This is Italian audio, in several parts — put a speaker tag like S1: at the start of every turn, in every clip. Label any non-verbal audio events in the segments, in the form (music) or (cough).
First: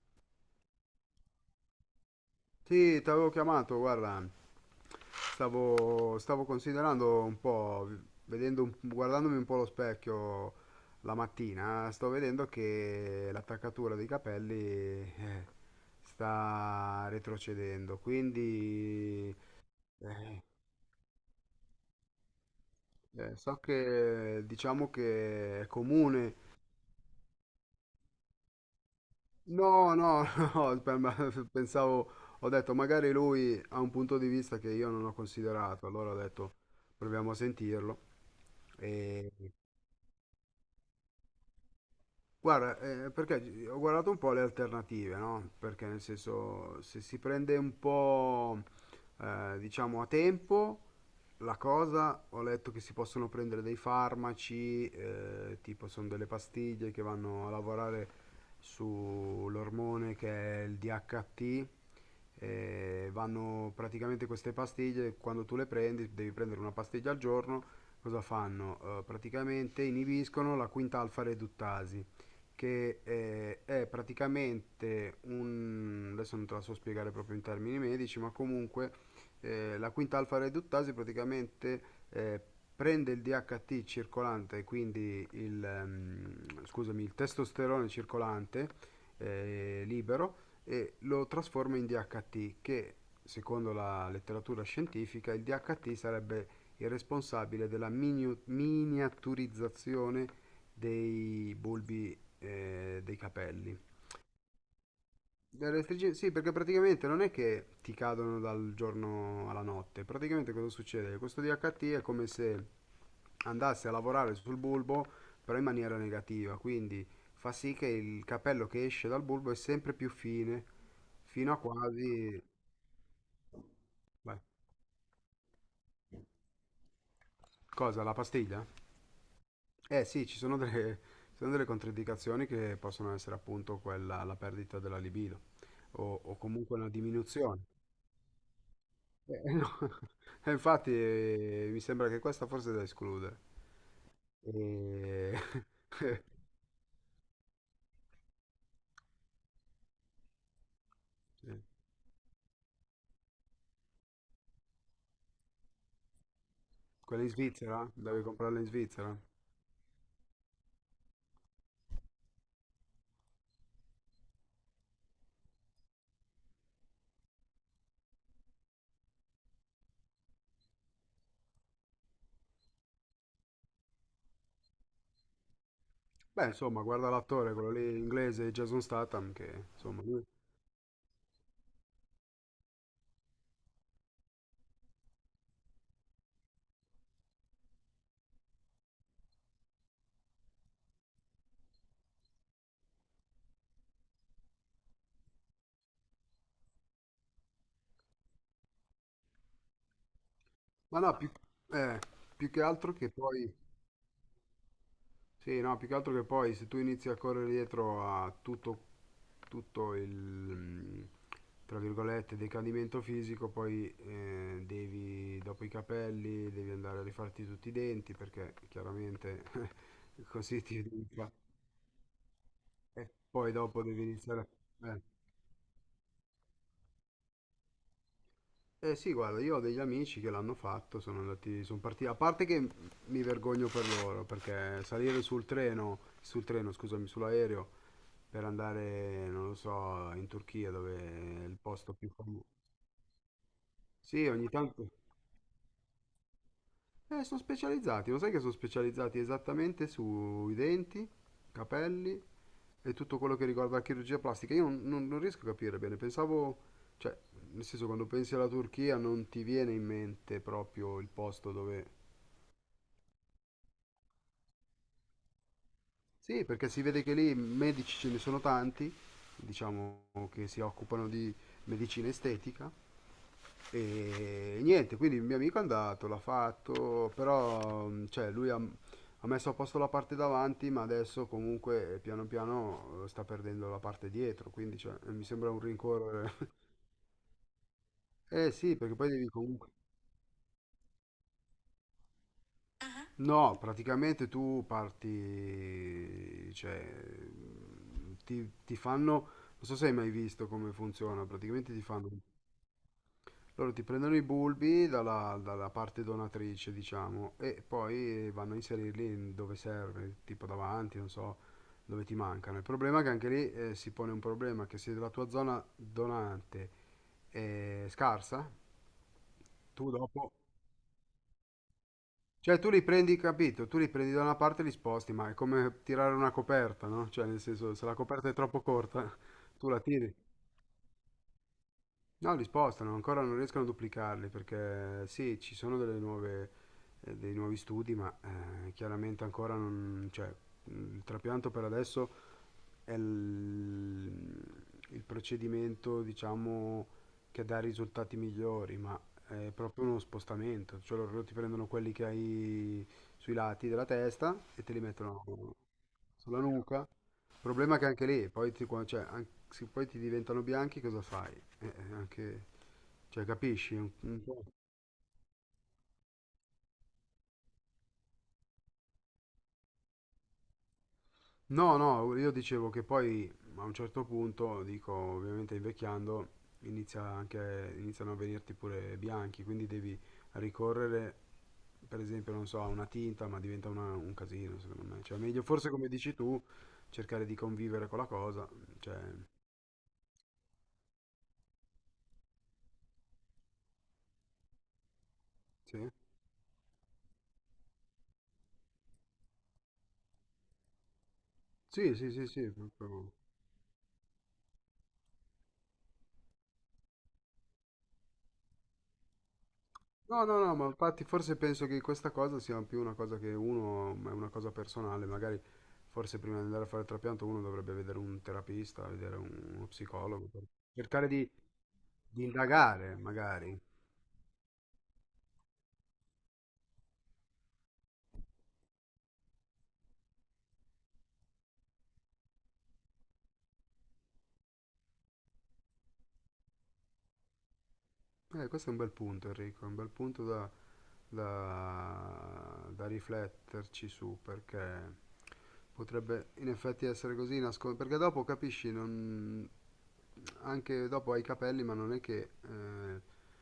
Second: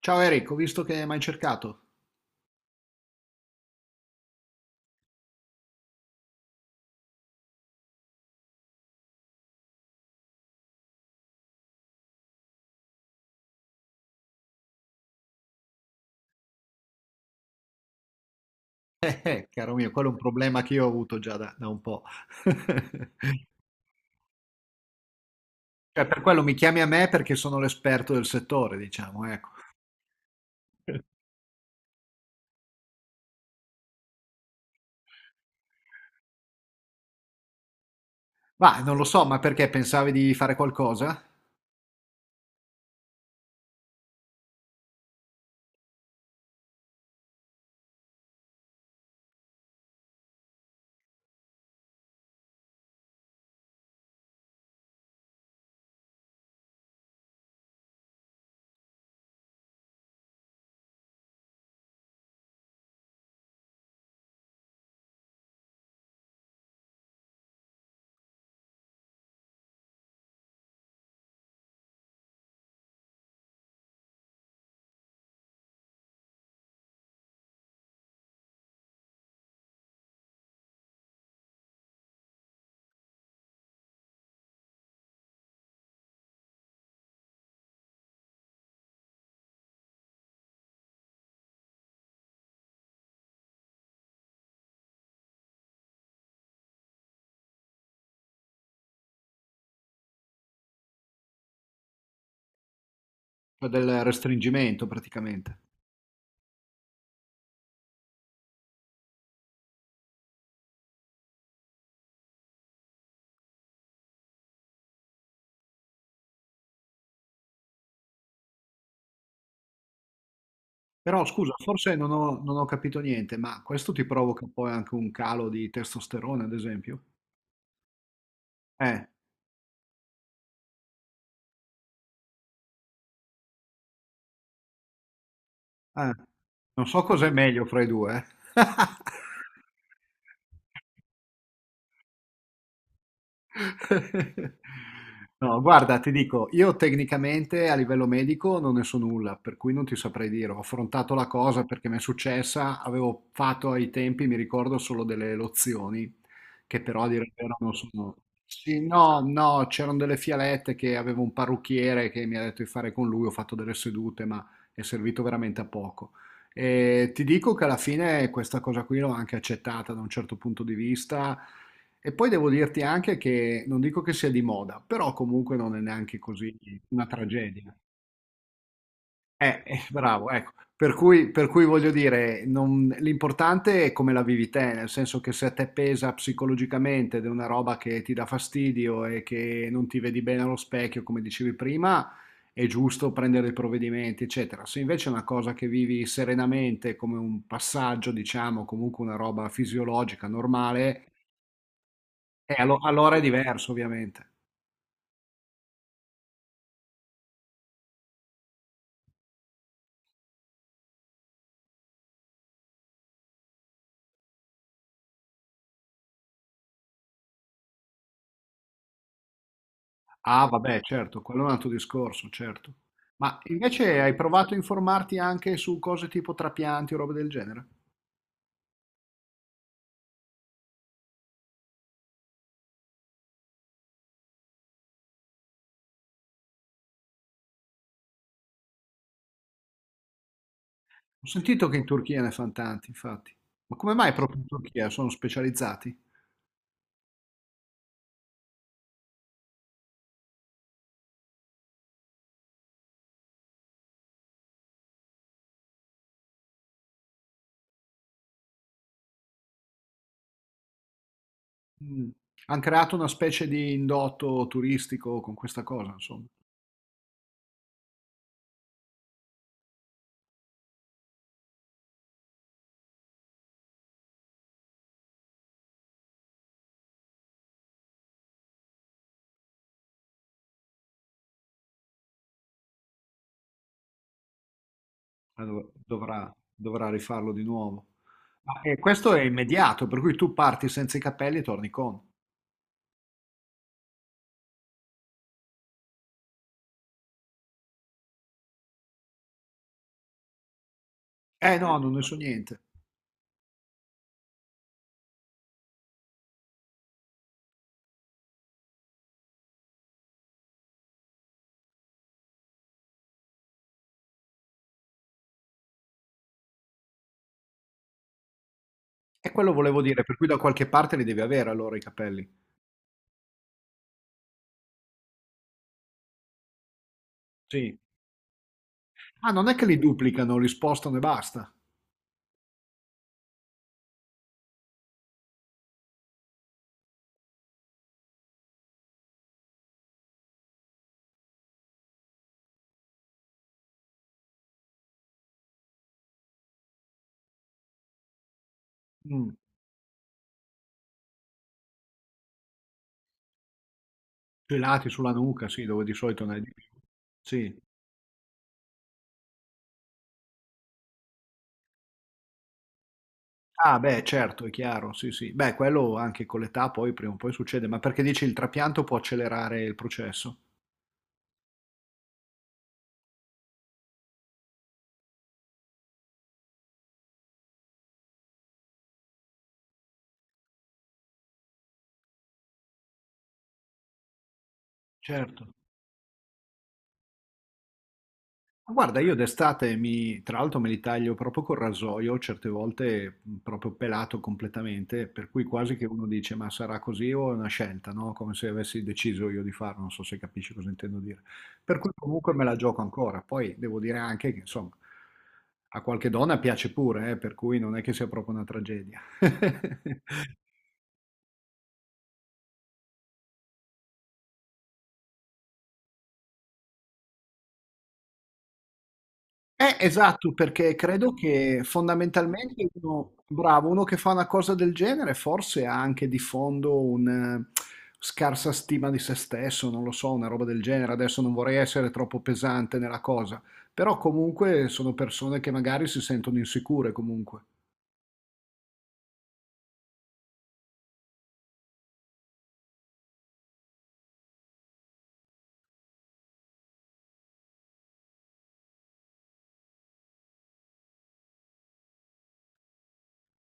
S1: Ciao Eric, ho visto che mi hai cercato. (laughs)
S2: Sì, ti avevo chiamato, guarda, stavo considerando un po', vedendo, guardandomi un po' allo specchio la mattina, sto vedendo che l'attaccatura dei capelli sta retrocedendo, quindi
S1: Caro mio, quello è un
S2: eh,
S1: problema che io ho avuto già da un po'. (laughs)
S2: so che diciamo che è
S1: Cioè, per quello
S2: comune.
S1: mi chiami a me perché sono l'esperto del settore, diciamo, ecco.
S2: No, no, (laughs) no, pensavo, ho detto magari lui ha un punto di vista che io non ho considerato, allora ho detto proviamo a sentirlo.
S1: Ma non lo so,
S2: E,
S1: ma perché pensavi di fare qualcosa?
S2: guarda, perché ho guardato un po' le alternative, no? Perché nel senso, se si prende un po', diciamo, a tempo, la cosa, ho letto che si possono prendere dei farmaci, tipo sono delle pastiglie che vanno a lavorare sull'ormone che è il DHT, e vanno praticamente queste pastiglie, quando tu le prendi, devi prendere una pastiglia al giorno, cosa fanno? Praticamente inibiscono la quinta alfa reduttasi, che è praticamente un. Adesso non te la so spiegare proprio in termini medici, ma comunque la quinta alfa reduttasi praticamente eh, prende il DHT circolante, quindi il, scusami, il testosterone circolante libero e lo trasforma in DHT che secondo la letteratura scientifica il DHT sarebbe il responsabile della miniaturizzazione dei bulbi dei
S1: Cioè,
S2: capelli.
S1: del restringimento praticamente.
S2: L'elettricità, sì, perché praticamente non è che ti cadono dal giorno alla notte, praticamente cosa succede? Questo DHT è come se andasse a lavorare sul bulbo, però in maniera negativa, quindi fa sì che il capello che esce dal bulbo è sempre più fine,
S1: Però
S2: fino
S1: scusa,
S2: a
S1: forse non ho,
S2: quasi.
S1: non ho capito niente, ma questo ti
S2: Beh,
S1: provoca poi anche un calo di testosterone, ad esempio?
S2: cosa? La pastiglia?
S1: Eh,
S2: Eh sì, ci sono delle controindicazioni che possono essere appunto quella, la perdita della libido,
S1: eh,
S2: o comunque
S1: non
S2: una
S1: so cos'è meglio
S2: diminuzione.
S1: fra i due. eh.
S2: No. (laughs) E infatti,
S1: (laughs)
S2: mi sembra che questa forse è da escludere.
S1: (laughs)
S2: E...
S1: No, guarda, ti
S2: (laughs)
S1: dico, io tecnicamente a livello medico non ne so nulla, per cui non ti saprei dire. Ho affrontato la cosa perché mi è successa, avevo fatto ai tempi, mi ricordo, solo delle lozioni, che però a dire
S2: Quella in
S1: il vero non
S2: Svizzera?
S1: sono...
S2: Devi comprarla in
S1: Sì,
S2: Svizzera?
S1: no, no, c'erano delle fialette che avevo un parrucchiere che mi ha detto di fare con lui, ho fatto delle sedute, ma è servito veramente a poco. E ti dico che alla fine questa cosa qui l'ho anche accettata da un certo punto di vista e poi devo dirti anche che non dico che sia di moda, però comunque non è neanche
S2: Beh,
S1: così
S2: insomma,
S1: una
S2: guarda l'attore, quello
S1: tragedia.
S2: lì inglese, Jason Statham, che insomma.
S1: Bravo, ecco. Per cui voglio dire, l'importante è come la vivi te, nel senso che se a te pesa psicologicamente ed è una roba che ti dà fastidio e che non ti vedi bene allo specchio, come dicevi prima, è giusto prendere i provvedimenti, eccetera. Se invece è una cosa che vivi serenamente, come un passaggio, diciamo, comunque una roba fisiologica,
S2: Ma
S1: normale,
S2: no, eh, più che altro che
S1: allora è
S2: poi.
S1: diverso, ovviamente.
S2: Sì, no, più che altro che poi se tu inizi a correre dietro a tutto il tra virgolette decadimento fisico, poi devi dopo i capelli devi andare a rifarti tutti i denti perché chiaramente (laughs)
S1: Ah,
S2: così
S1: vabbè,
S2: ti
S1: certo,
S2: rifa
S1: quello è un altro discorso, certo.
S2: e
S1: Ma
S2: poi dopo
S1: invece
S2: devi
S1: hai
S2: iniziare
S1: provato a
S2: a- eh.
S1: informarti anche su cose tipo trapianti o robe del genere?
S2: Eh sì, guarda, io ho degli amici che l'hanno fatto, sono andati, sono partiti, a parte che mi vergogno per loro, perché salire sul treno, scusami, sull'aereo, per andare, non lo so, in Turchia, dove
S1: Ho
S2: è il
S1: sentito che in
S2: posto più
S1: Turchia ne
S2: famoso.
S1: fanno tanti, infatti. Ma come mai
S2: Sì,
S1: proprio in
S2: ogni tanto.
S1: Turchia sono specializzati?
S2: Sono specializzati, lo sai che sono specializzati esattamente sui denti, capelli e tutto quello che riguarda la chirurgia plastica. Io non riesco a capire bene, pensavo, cioè, nel senso, quando pensi alla Turchia non ti viene in mente proprio il posto dove.
S1: Mm. Hanno creato una specie di indotto turistico con questa cosa, insomma.
S2: Sì, perché si vede che lì medici ce ne sono tanti, diciamo che si occupano di medicina estetica e niente, quindi il mio amico è andato, l'ha fatto, però cioè, lui ha messo a posto la parte davanti, ma adesso comunque piano piano sta perdendo la parte dietro, quindi cioè, mi sembra un
S1: Dovrà,
S2: rincorrere. (laughs)
S1: dovrà rifarlo di nuovo.
S2: Eh
S1: Ma
S2: sì, perché poi
S1: questo è
S2: devi comunque.
S1: immediato, per cui tu parti senza i capelli e torni con.
S2: No, praticamente tu parti, cioè, ti fanno, non so se hai mai visto come funziona,
S1: Eh
S2: praticamente
S1: no,
S2: ti
S1: non ne
S2: fanno,
S1: so niente.
S2: loro ti prendono i bulbi dalla parte donatrice, diciamo, e poi vanno a inserirli in dove serve, tipo davanti, non so, dove ti mancano. Il problema è che anche lì si pone un problema, che se la tua zona donante è scarsa,
S1: E quello volevo
S2: tu
S1: dire, per cui
S2: dopo.
S1: da qualche parte li devi avere allora i capelli.
S2: Cioè tu li prendi, capito? Tu li prendi da una parte e li sposti, ma è come tirare una coperta, no? Cioè nel senso,
S1: Sì.
S2: se la coperta è troppo corta,
S1: Ah, non è
S2: (laughs)
S1: che
S2: tu
S1: li
S2: la tiri.
S1: duplicano, li spostano e basta.
S2: No, li spostano, ancora non riescono a duplicarli, perché sì, ci sono delle nuove, dei nuovi studi, ma chiaramente ancora non. Cioè, il trapianto per adesso è il procedimento, diciamo, che dà risultati migliori, ma
S1: Mm.
S2: è proprio uno spostamento, cioè loro ti prendono quelli che hai sui lati della testa e te li
S1: Pelati sulla
S2: mettono
S1: nuca, sì, dove di solito ne hai
S2: sulla
S1: di più.
S2: nuca. Il
S1: Sì.
S2: problema è che anche lì, poi cioè, se poi ti diventano bianchi, cosa fai? Anche, cioè, capisci?
S1: Ah,
S2: Un-
S1: beh,
S2: un po'.
S1: certo, è chiaro, sì, sì. Beh, quello anche con l'età poi prima o poi succede, ma perché dici il trapianto può accelerare il processo?
S2: No, no, io dicevo che poi a un certo punto, dico, ovviamente invecchiando, iniziano a venirti pure bianchi, quindi devi ricorrere, per esempio, non so, a una tinta, ma diventa un casino, secondo me. Cioè, meglio
S1: Certo.
S2: forse come dici tu, cercare di convivere con la cosa,
S1: Ma
S2: cioè,
S1: guarda, io d'estate mi, tra l'altro me li taglio proprio col rasoio, certe volte proprio pelato completamente, per cui quasi che
S2: sì.
S1: uno dice ma sarà così o è una scelta, no? Come se avessi deciso io di farlo, non so se capisci cosa intendo dire. Per cui
S2: Sì, sì, sì,
S1: comunque me
S2: sì,
S1: la gioco
S2: proprio.
S1: ancora. Poi devo dire anche che insomma a qualche donna piace pure, per cui non è che sia proprio una tragedia.
S2: No, no,
S1: (laughs)
S2: no, ma infatti forse penso che questa cosa sia più una cosa che uno, ma è una cosa personale, magari forse prima di andare a fare il trapianto uno dovrebbe vedere un terapista, vedere uno psicologo,
S1: Esatto,
S2: per
S1: perché
S2: cercare
S1: credo
S2: di,
S1: che
S2: di
S1: fondamentalmente
S2: indagare
S1: uno,
S2: magari.
S1: bravo, uno che fa una cosa del genere forse ha anche di fondo una scarsa stima di se stesso, non lo so, una roba del genere. Adesso non vorrei essere troppo pesante nella cosa, però comunque sono persone che magari si sentono insicure comunque.
S2: Questo è un bel punto Enrico, è un bel punto da rifletterci su, perché potrebbe in effetti essere così, perché dopo capisci, anche dopo hai i capelli, ma non è che. eh,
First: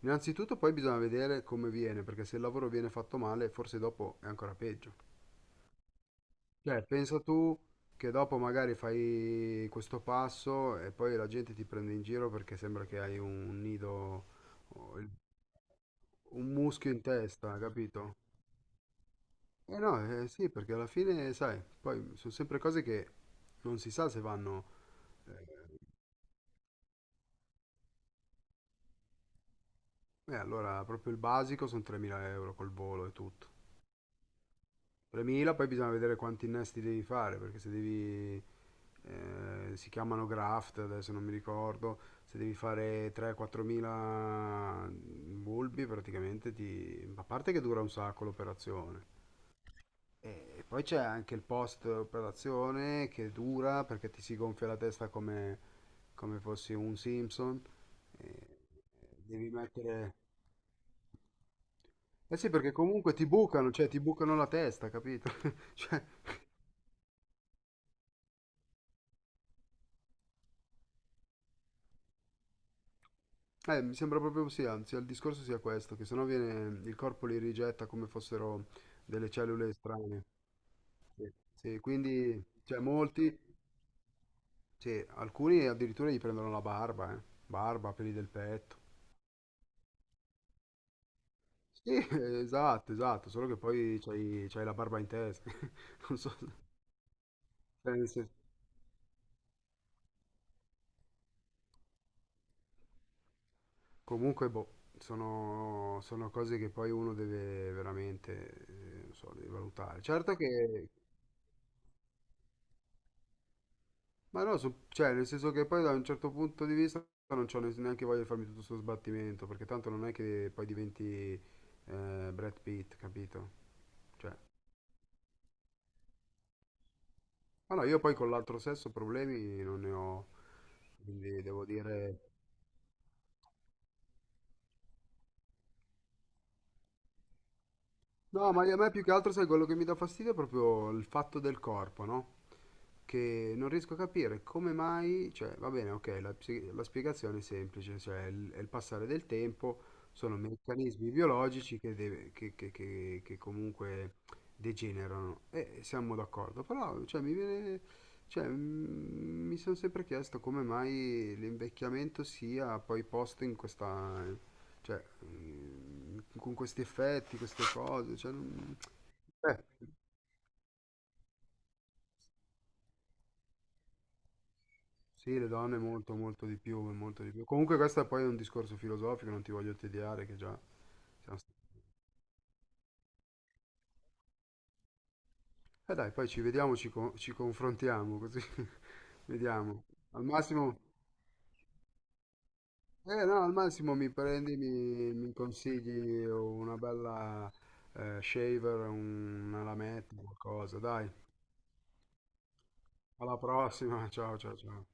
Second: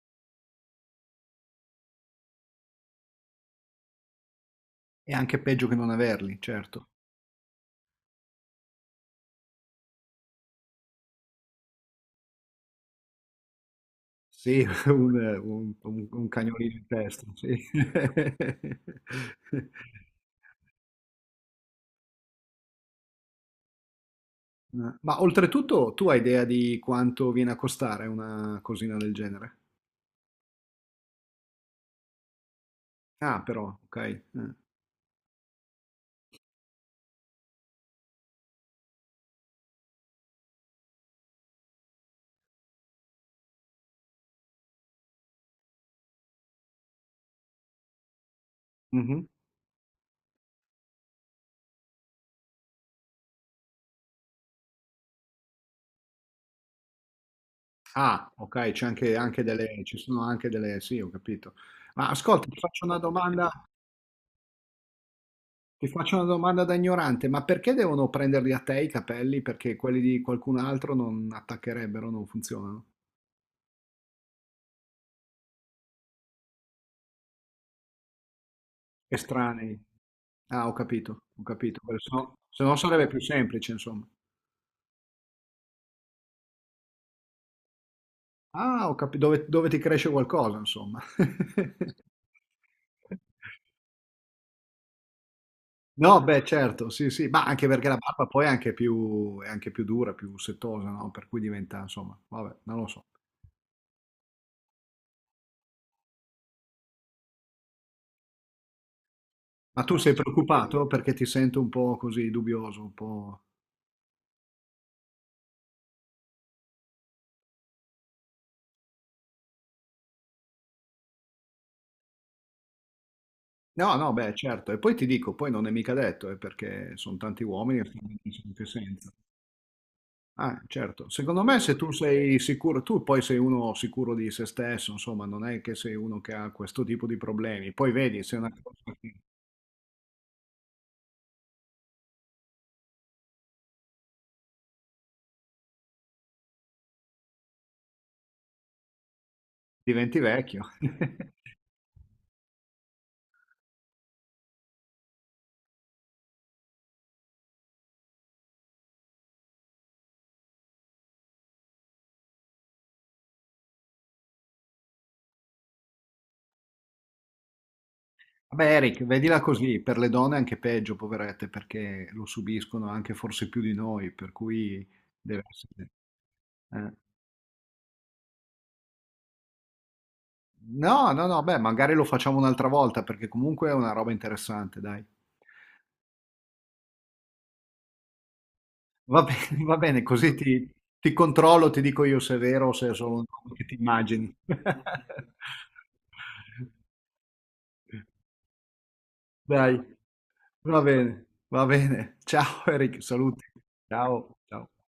S2: innanzitutto poi bisogna vedere come viene, perché se il lavoro viene fatto male, forse dopo è ancora peggio.
S1: È anche peggio che non averli,
S2: Certo.
S1: certo.
S2: Pensa tu che dopo magari fai questo passo e poi la gente ti prende in giro perché sembra che hai un nido,
S1: Sì, (laughs)
S2: o
S1: un, un
S2: un
S1: cagnolino in
S2: muschio in
S1: testa, sì.
S2: testa, capito? Eh
S1: (laughs)
S2: no, eh sì, perché alla fine, sai, poi sono sempre cose che non si sa se vanno.
S1: Ma
S2: Eh,
S1: oltretutto tu hai idea di quanto viene a costare una cosina del genere?
S2: allora, proprio il basico sono 3.000 euro col volo e
S1: Ah,
S2: tutto.
S1: però, ok.
S2: 3.000, poi bisogna vedere quanti innesti devi fare, perché se devi, si chiamano graft, adesso non mi ricordo, se devi fare 3-4000 bulbi praticamente ti. A parte che dura un sacco l'operazione.
S1: Mhm.
S2: E poi c'è anche il post operazione che dura perché ti si gonfia la testa come fossi un Simpson.
S1: Ah,
S2: E
S1: ok, c'è anche, anche
S2: devi
S1: delle, ci
S2: mettere.
S1: sono anche delle, sì, ho capito. Ma
S2: Eh
S1: ascolta,
S2: sì,
S1: ti
S2: perché
S1: faccio una
S2: comunque ti
S1: domanda,
S2: bucano, cioè ti bucano la testa, capito? (laughs)
S1: ti
S2: Cioè,
S1: faccio una domanda da ignorante, ma perché devono prenderli a te i capelli? Perché quelli di qualcun altro non attaccherebbero, non funzionano?
S2: Mi sembra proprio sì, anzi, il discorso sia questo, che sennò viene, il corpo li rigetta come fossero delle cellule
S1: Estranei.
S2: strane.
S1: Ah, ho capito,
S2: Sì,
S1: ho capito.
S2: sì,
S1: Se no
S2: quindi,
S1: se no
S2: cioè,
S1: sarebbe più
S2: molti,
S1: semplice, insomma.
S2: sì, alcuni addirittura gli prendono la barba, eh. Barba, peli del petto.
S1: Ah, ho capi dove dove ti cresce qualcosa insomma.
S2: Sì,
S1: (laughs)
S2: (laughs) esatto, esatto, solo che poi c'hai la barba in testa. (laughs) Non
S1: No,
S2: so,
S1: beh certo, sì, sì, ma anche perché la
S2: cioè,
S1: barba poi è anche più dura, più setosa, no, per cui diventa insomma, vabbè, non lo so.
S2: comunque, boh, sono cose che poi uno deve veramente, non so, deve
S1: Ma tu
S2: valutare.
S1: sei
S2: Certo
S1: preoccupato?
S2: che.
S1: Perché ti sento un po' così dubbioso, un po'.
S2: Ma no, cioè, nel senso che poi da un certo punto di vista non c'ho neanche voglia di farmi tutto questo sbattimento, perché tanto non è che poi diventi Brad Pitt, capito?
S1: No, no, beh
S2: Cioè,
S1: certo. E poi ti dico, poi non è mica detto, perché son tanti
S2: ma
S1: uomini
S2: no,
S1: che
S2: io
S1: stanno
S2: poi con l'altro
S1: anche
S2: sesso
S1: senza.
S2: problemi non ne ho,
S1: Ah, certo.
S2: quindi
S1: Secondo me
S2: devo
S1: se tu
S2: dire.
S1: sei sicuro, tu poi sei uno sicuro di se stesso, insomma, non è che sei uno che ha questo tipo di problemi. Poi vedi, se è una
S2: No, ma a me
S1: cosa
S2: più che
S1: che
S2: altro, sai, quello che mi dà fastidio è proprio il fatto del corpo, no? Che non riesco a capire come mai, cioè, va bene, ok, la spiegazione è semplice, cioè è il passare del tempo,
S1: diventi
S2: sono
S1: vecchio.
S2: meccanismi
S1: (laughs)
S2: biologici che, deve- che comunque degenerano, e siamo d'accordo, però, cioè, mi viene, cioè, mi sono sempre chiesto come mai l'invecchiamento sia poi posto in questa, cioè, con questi effetti, queste cose, cioè,
S1: Vabbè,
S2: non-
S1: Eric, vedila
S2: eh,
S1: così, per le donne è anche peggio, poverette, perché lo subiscono anche forse più di noi, per cui
S2: sì,
S1: deve
S2: le donne
S1: essere...
S2: molto, molto di più,
S1: eh.
S2: molto di più. Comunque questo poi è un discorso filosofico, non ti voglio tediare, che già
S1: No, no,
S2: siamo
S1: no,
S2: st-
S1: beh, magari lo facciamo un'altra volta, perché comunque è una roba interessante, dai.
S2: Dai, poi ci vediamo, ci confrontiamo, così (laughs)
S1: Va
S2: vediamo.
S1: bene,
S2: Al
S1: così ti,
S2: massimo,
S1: ti controllo, ti dico io se è vero o se è solo un
S2: eh no, al
S1: nome che ti
S2: massimo mi
S1: immagini.
S2: prendi, mi
S1: (laughs)
S2: consigli una bella shaver, una
S1: Dai,
S2: lametta, qualcosa,
S1: va
S2: dai.
S1: bene, va bene. Ciao Eric,
S2: Alla
S1: saluti.
S2: prossima,
S1: Ciao,
S2: ciao, ciao,
S1: ciao.
S2: ciao.